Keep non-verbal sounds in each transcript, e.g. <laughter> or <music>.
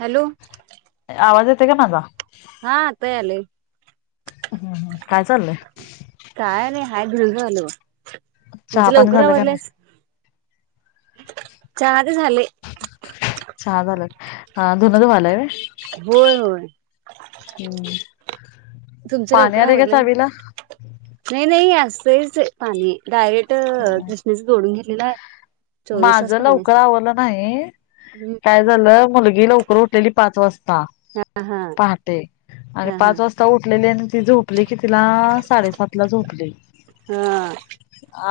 Hello, <unintelligible> माझा हा आत्ता आले हम्म हम्म. काय चाललंय? काय नाही हा ह चहा पाणी झालं का नाही. चहा ते झाले. चहा झालं धुन धुवालाय. होय होय. हम्म. तुमच पाणी लवकर आलंय का आवरलंय चावीला? <unintelligible> नाही नाही- <unintelligible> पाणी डायरेक्ट कृष्णेच जोडून दिलेलाय. माझ लवकर आवरंलं नाही- हम्म काय झालं मुलगी लवकर उठलेली पाच वाजता- हा हा पा पहाटे आणि हा हा पाच वाजता उठलेली आणि ती झोपली कीतिला? साडेसात ला झोपली हा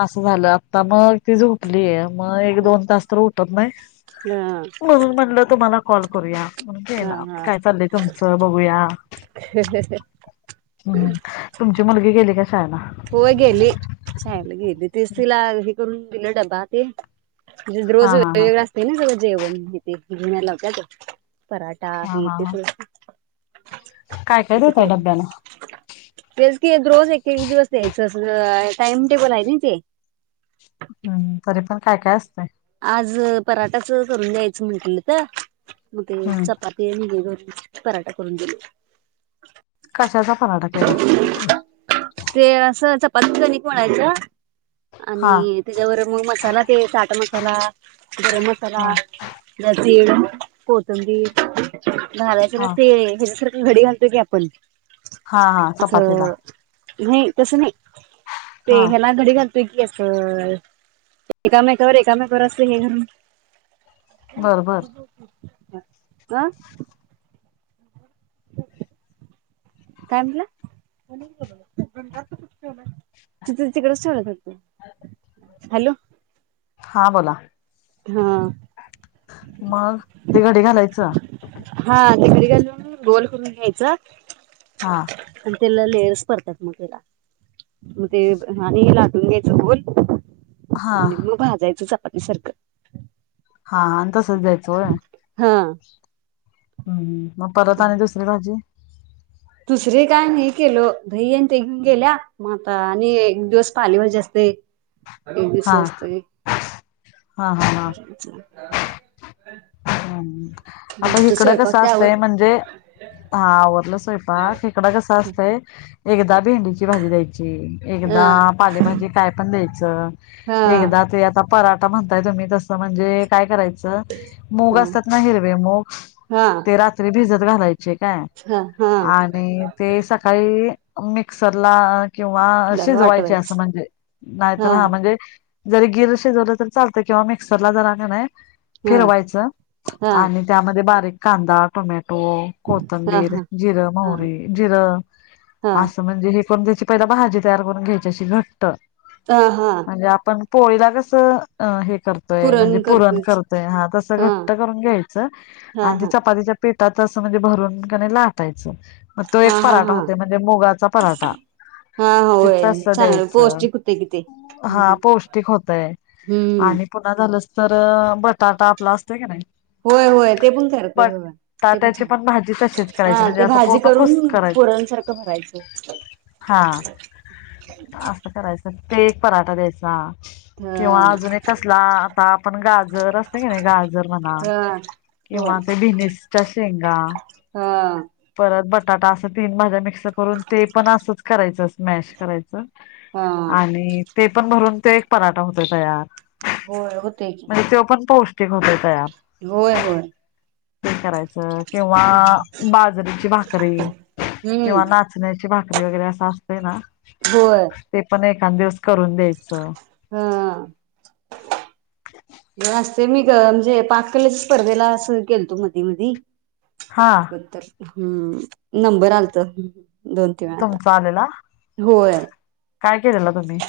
अस झालं आत्ता मग ती झोपली आहे. म एक दोन तास तर उ- हा <unintelligible> म्हणून म्हणलं तुम्हाला. कॉल करूया. हा ना हा काय चाललंय तुमचं बघूया, हम् तुमची मुलगी गेली <unintelligible> <unintelligible> होय गेली छ <unintelligible> करन दिल डबा ते. म्हण हा रोज हा हा <unintelligible> असतय ना <unintelligible> जेवण <unintelligible> पराठा हा आहे हा ते- हा काय काय देतय करू डब्याला <unintelligible> तेच की रोज एक एक दिवस- त्यांचस टाइम टेबल आहे ना ते. हम् तरी पण काय काय असतय? आज पराठाच करून द्यायचं म्हंटल होत. म ते हम्म चपाती <unintelligible> पराठा करून दिल. कशाचा? <unintelligible> पत्च निक मळायचं? हा आणि त्याच्यावर मग मसाला ते टाटा मसाला गरम हा मसाला- तेल कोथंबीर - झाल <unintelligible> हा ते घरी घालतोय की आपण. हा असं चपातीला. नाही तसं नाही. ते हा हेला घडी घालतोय की असं एकामेकावर एकामेकावर अस हे करून बर बर <inaudible> जा काय म्हंटला? तिथ तिकडेच ठेवल्यात हॅलो. हा बोला. हां. मग ते घडी घालायचं? हा तिकडे गोल करून घ्यायच हां. त्याला लेयर्स पडत्यात मग त्याला, मग ते आणि लाटून घ्यायचं गोल हा आणि मग भाजायचं. पाती सारखं <inaudible> हा आणि तसच द्यायचं होय. हा हम्म म परत आणि दुसरी भाजी दुसरे काय नाही केलो दही आणि ते घेऊन गेल्या म आता आणि एक दिवस पाले भाजी असतय. एक दिवस हा हे असतय <inaudible> हा हा हा <inaudible> आता हिकडं कसं ते असतंय आवरला म्हणजे हा आवरलं स्वयंपाक हिकडं कसं असतंय एकदा भेंडीची भाजी द्यायची, हा एकदा पालेभाजी काय पण द्यायच, हा एकदा ते आता पराठा म्हणताय तुम्ही तसं म्हणजे काय करायचं च मूग हा असतात ना हिरवे मुग हा ते रात्री भिजत घालाय ते काय हा हा आणि ते सकाळी मिक्सर ला किंवा तुला शीजवायची असं वाटवायचं म्हणजे नाय तर हा म्हणजे जरी गिर शिजवलं तर चालतं किंवा मिक्सरला जरा कनाय हा फीरवायच. हा आणि त्याम बारीक कांदा टोमॅ टो, हा कोथंबीर, हा जिरं, हा मोरी, जिरं हा असं म्हणजे हे पण त्याची पहिल भाजी तयार करून घ्यायची अशी घट्ट. हा हा म्हणजे आपण पोळीला कसं अ हे करतोय म्हणजे पुरण करतोय हा तस घट्ट करून घ्यायचं हा आणि ती हा चापतीच्या पिटातच असं म्हणजे भरून कनाय लाटाय च मग तो हा एक हा पराठा हा होतय म्हणजे मुगाचा पराठा हा ते होय तस चांगलं द्यायचं पौष्टिक होते कि ते हा हम्म पौष्टिक होतय आणि पुन्हा झालंच तर बटाटा आपला अस होय होय ते पण करतय होय ते पण बटाट्याची छान भाजी तशीच हा करायची म्हणजे ते असं भाजी पूर्ण कुस करून करायच पुरणसारखं भरायचं. हा असं करायचं ते एक पराठा द्यायचा. हा किंवा अजून एक कसला आता आपण गाजर असत की नाही गाजर. म्हणा, हा हो किंवा त्या बिबिस च्या शेंगा हा परत बटाटा असं तीन भाज्या मिक्स करून ते पण असंच करायचं स्मॅश करायचं हा आणि ते पण भरून ते.. पराठा होते तयार. होय होतय की. ते होत.. तयार. होय होय ते करायचं किंवा बाजरीची भाकरी हम्म किंवा नाचण्याची भाकरी वगैरे अस. असतय ना होय ते पण एक. सात देवस. करून द्यायचं. हा असते मी म्हणजे पाककले स्पर्धेला सुरू केलतो मधी मधी. हा कत्तर. हम्म नंबर आलत. दोन तीन वेळा आता तुमच आलेला? होय काय केलेलं तुम्ही?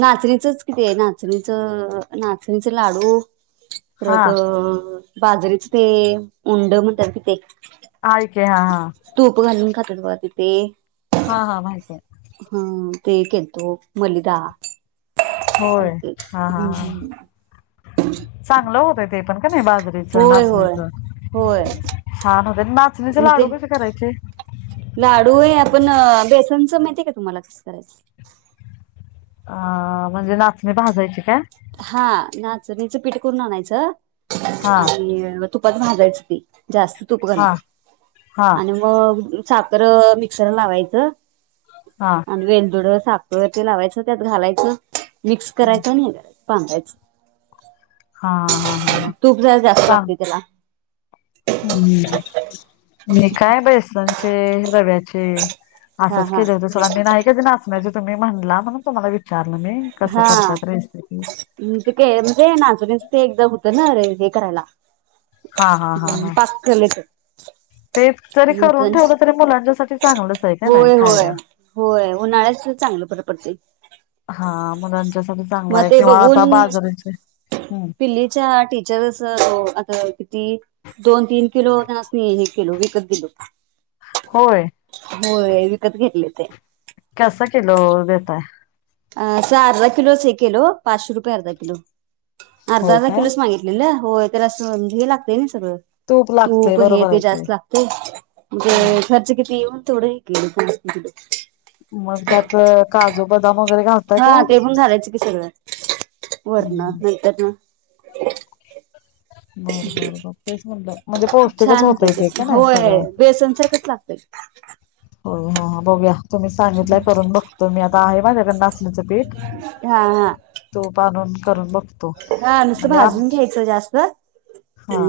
नाचणीचंच कि ते नाचणीचं नाचणीच लाडू. हा परत अ बाजरीच ते उंड म्हणतात कि ते. हाय की हा हा तूप खालून खात्यात बगा ते ते माहितीय ते केलतो मलिदा होय हा हा हा.. चांगलं होतय ते पण की नाही बाजरीच होय होय नाचणीच. होय नाचणीचे मग लाडू ते कसे करायचे. लाडू आहे आपण बेसनच माहितीय का तुम्हाला कस करायचं. अ म्हणजे नाचणी भाजायची काय? हा नाचनी पीठ करून आणायचं.. हा आणि. तुपात भाजायचं ती. जास्त तुप घालून हा हा आणि मग - - साखर मिक्सर ला लावायचं. हा हा आणि वेलदुड साख - - वरती लावायचं त्यात घालायचं मिक्स करायचं आणि - - बांदायचं. हा हा हा हा तूप जरा जास्त सांग लागतंय तेला - - हम्म <inaudible> मी काय बेसन - - चे, रव्याचे, हा असंच हा केले होते सोडा मी नाही कधी ना - - म्हणजे तुम्ही म्हणला म्हणून तुम्हाला वीचा - - हा म्ह ते काय म्हणजे नाचणी च ते एकदा - - नारे हे करायला. हा हा हा हम् हा पाक केले. ते जरी करून ठेवलं तरी मुलांच्या साठी चांगलंच हाय कनी होय होय खायला. होय उन्हाळ्याच चांगलं बरं पडते हा. मुलां मग ते बघून हम्म पिल्लीच्या टीचर च आता किती दोन, तीन किलो तेनासनी हे केलो विकत दिलो. होय. होय. विकत घेतले ते कसा किलो देताय? अ अस अर्धा किलोच हे केलो. पाचशे रुपये अर्धा किलो अर्धा होय अर्धा काय किलोच मागितलेलं. होय. तर असं म्हणजे हे लागतयं नई- - सगळं लागतय तूप हे बरोबर ते आहे की जास्त लागतयं मं ते हम्म खर्च किती येऊन - - तेवढं हे केलो तेनासनी दिलो. मग त्यात काजू, बदाम वगैरे घाल हा ते पण घालायचं की सगळं वरण हम्म नंतर दूध <inaudible> बरं बर बर तेच म्हणलं - - छान त्याचे होय बेसनसारखंच लागतय. हो हो. बघुया. तुम्ही सांगितलंय करून बघतो मी आता आहे माझ्याकडे नाचणीचं पीठ हा हा. तुप आणून करून बघतो. हा नुसतं म्हणजे भाजून आमची घ्यायचं हा.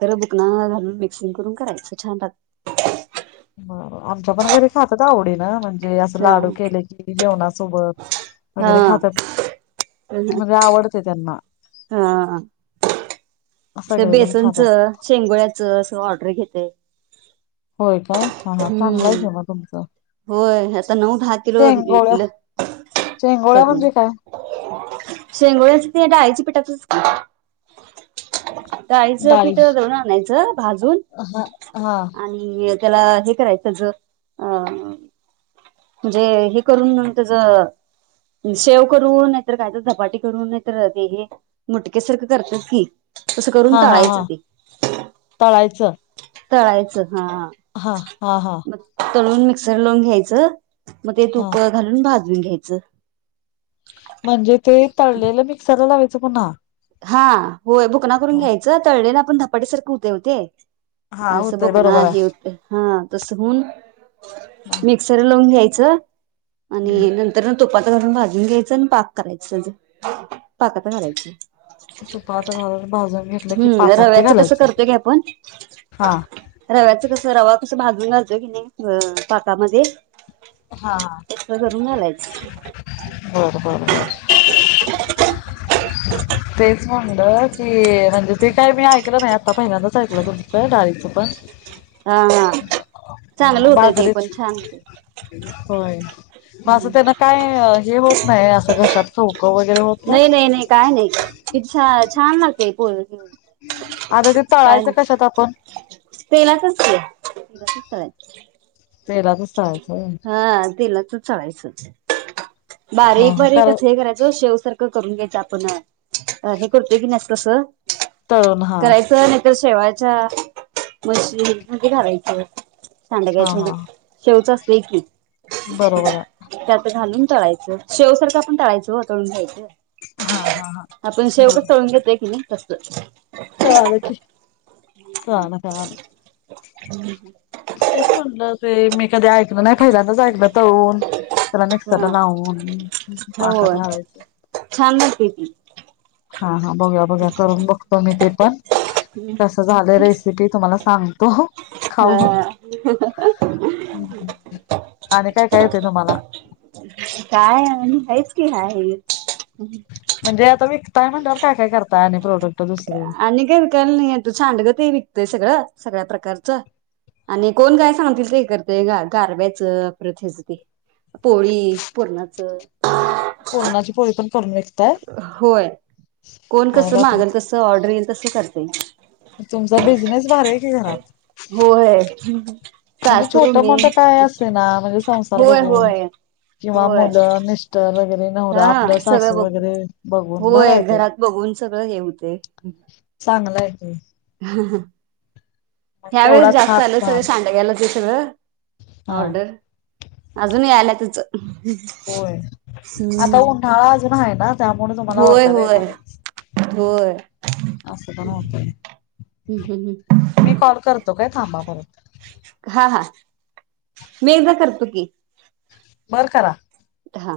खरं बुकणा घालून मिक्सिंग करून करायच छानत <unintelligible> बर आमच्या पण घरी खातात आवडी न म्हणजे अस हा लाडू केले की जेवणासोबत वगैरे हा खातात हा. म्हणजे आवडते त्यांना हा त सगळेजण खातात बेसनचं शेंगोळ्याचं अस ऑर्डर घेते होय काय हा हा चांगलाय हम्म. की मग तुमचं होय आता नऊ दहा किलो शेंगोळ्या विकलं शेंगोळ्या करून म्हणजे काय शेंगोळ्या ते डाळीच्या पिठाच असत डाळीचं डाळी पिठ दळून आणायचं भाजून हा हा आणि त्याला हे करायचं ज अ म्हणजे हे करून त्याच शेव करून नाहीतर काय तर धपाटी करून नाहीतर ते हे मुटकेसारखं करतात की तसं करून हा हा हा तळायचं ते तळायचं तळायचं हा हा हा हा म तळून मिक्स र लवून घ्यायचं <unintelligible> मग ते हा तूप घालून भाज भाजून घ्यायचं म्हणजे ते तळलेला मिक्सरला ला पण हा होय भुकना करून घ्यायचं तळले ना आपण धपाट्यासारखं होते होते. हा असं होतय भुकना ना बरोबर हे आहे हा तस होन हा. मिक्सर लावून घ्यायच च आणि नंतर तुपात घरून भाजून घ्यायचं आणि पाक करायचं पाकात करायच तुप आात घाल भाजून घेतलं की हम्म पाकात ते रव्याचं कसं घालायचे करतोय की आपण हा रव्याचं कसं रवा भाजून घालत कि नाही अ पाातामध्ये हा घालायचं. बर बर बर तेच म्हणलं की म्हणजे ते काय मी ऐकलं नाही आता पहिल्यांदाच ऐकलं तुमचं डाळीच पण हा हा चांगलं होतंय ते पण बाजारेच छान होतंय. होय. मग असं त्यांना काय हे होत नाही असं घशात खव खव नाही नाही नाही काय नाही किती शा छान लागतेय पो आता ते तळायचं कशात आपण तेलातच की तेलातच <unintelligible> तळायचं होय. हा तेलातच तळायच हा बारीक हा तळ बारीकच हे करायचं शेव सरख करून घ्यायचं आपण अ हे करतो की नस तस तळून हा करायचं नाही तर शेवा मशीन मध्ये घालायचं. हा सांडग्याची हा रोज असतंय की बरोबर आहे. ताळायंच शेवसारख आपण तळायचा हो तळून घ्यायचं. हा हा हा आपण शेव कस तळून घेतो. हय की नई तस कळाल की चोळाना चोळाना तेच म्हणलं ते मी कधी ऐकल नाही. पहिल्यांदाच ऐकलं तळुन त्याला मिक्सरला हा लावून पाखात होय घालायचं. छान लागते ती हा हा बघुया बघुया करून बघतो मी ते पण कस झालं रेसिपी तुम्हाला सांग <unintelligible> आणि काय काय येतंय तुम्हाला हा काय आणि हेच की आहे. म्हणजे आता मी काय म्हणल्यावर काय काय करता आणि प्रोडक्ट. दुसरे आणि काही विकायला नही येत सांडग ते विकतंय सगळं. सगळ्या प्रकारचं आणि कोण काय सांगतील ते हे करते ग गारब्याचं परत याच ते पोळी पुरणाचं पुरणाची पोळी पण करून विकताय होय कोण कस अरे बापरे मागल तस ऑर्डर येईल तस कर हो तुमचा बिझनेस भारी आहे कि घरात.. हम हम म्हणजे छोट मोठ काय असे ना म्हणजे संसार होय बघून होय किंवा होय मुलं निष्ठ वगैरे नवरा हा आपलं सगळं सासू वगैरे बघून बघून होय बरं ते घरात बघून सगळं येऊते.. चांगलं आहे क.. हा हा ह्या वेळेस तेवढाच जास्त आले हातभार सगळे सांडग्यायला दिस.. ते हा ऑर्डर अजून आला. त्याचं होय आता हम्म उन्हाळा आहे ना. त्यामुळे तुम्हाला होय ऑर्डर होय येणार होय अस पण होतय हम्म हम्म मी कॉल करतो काय थांबापर्यंत.. मीदा करतो की.. बरं खरा हा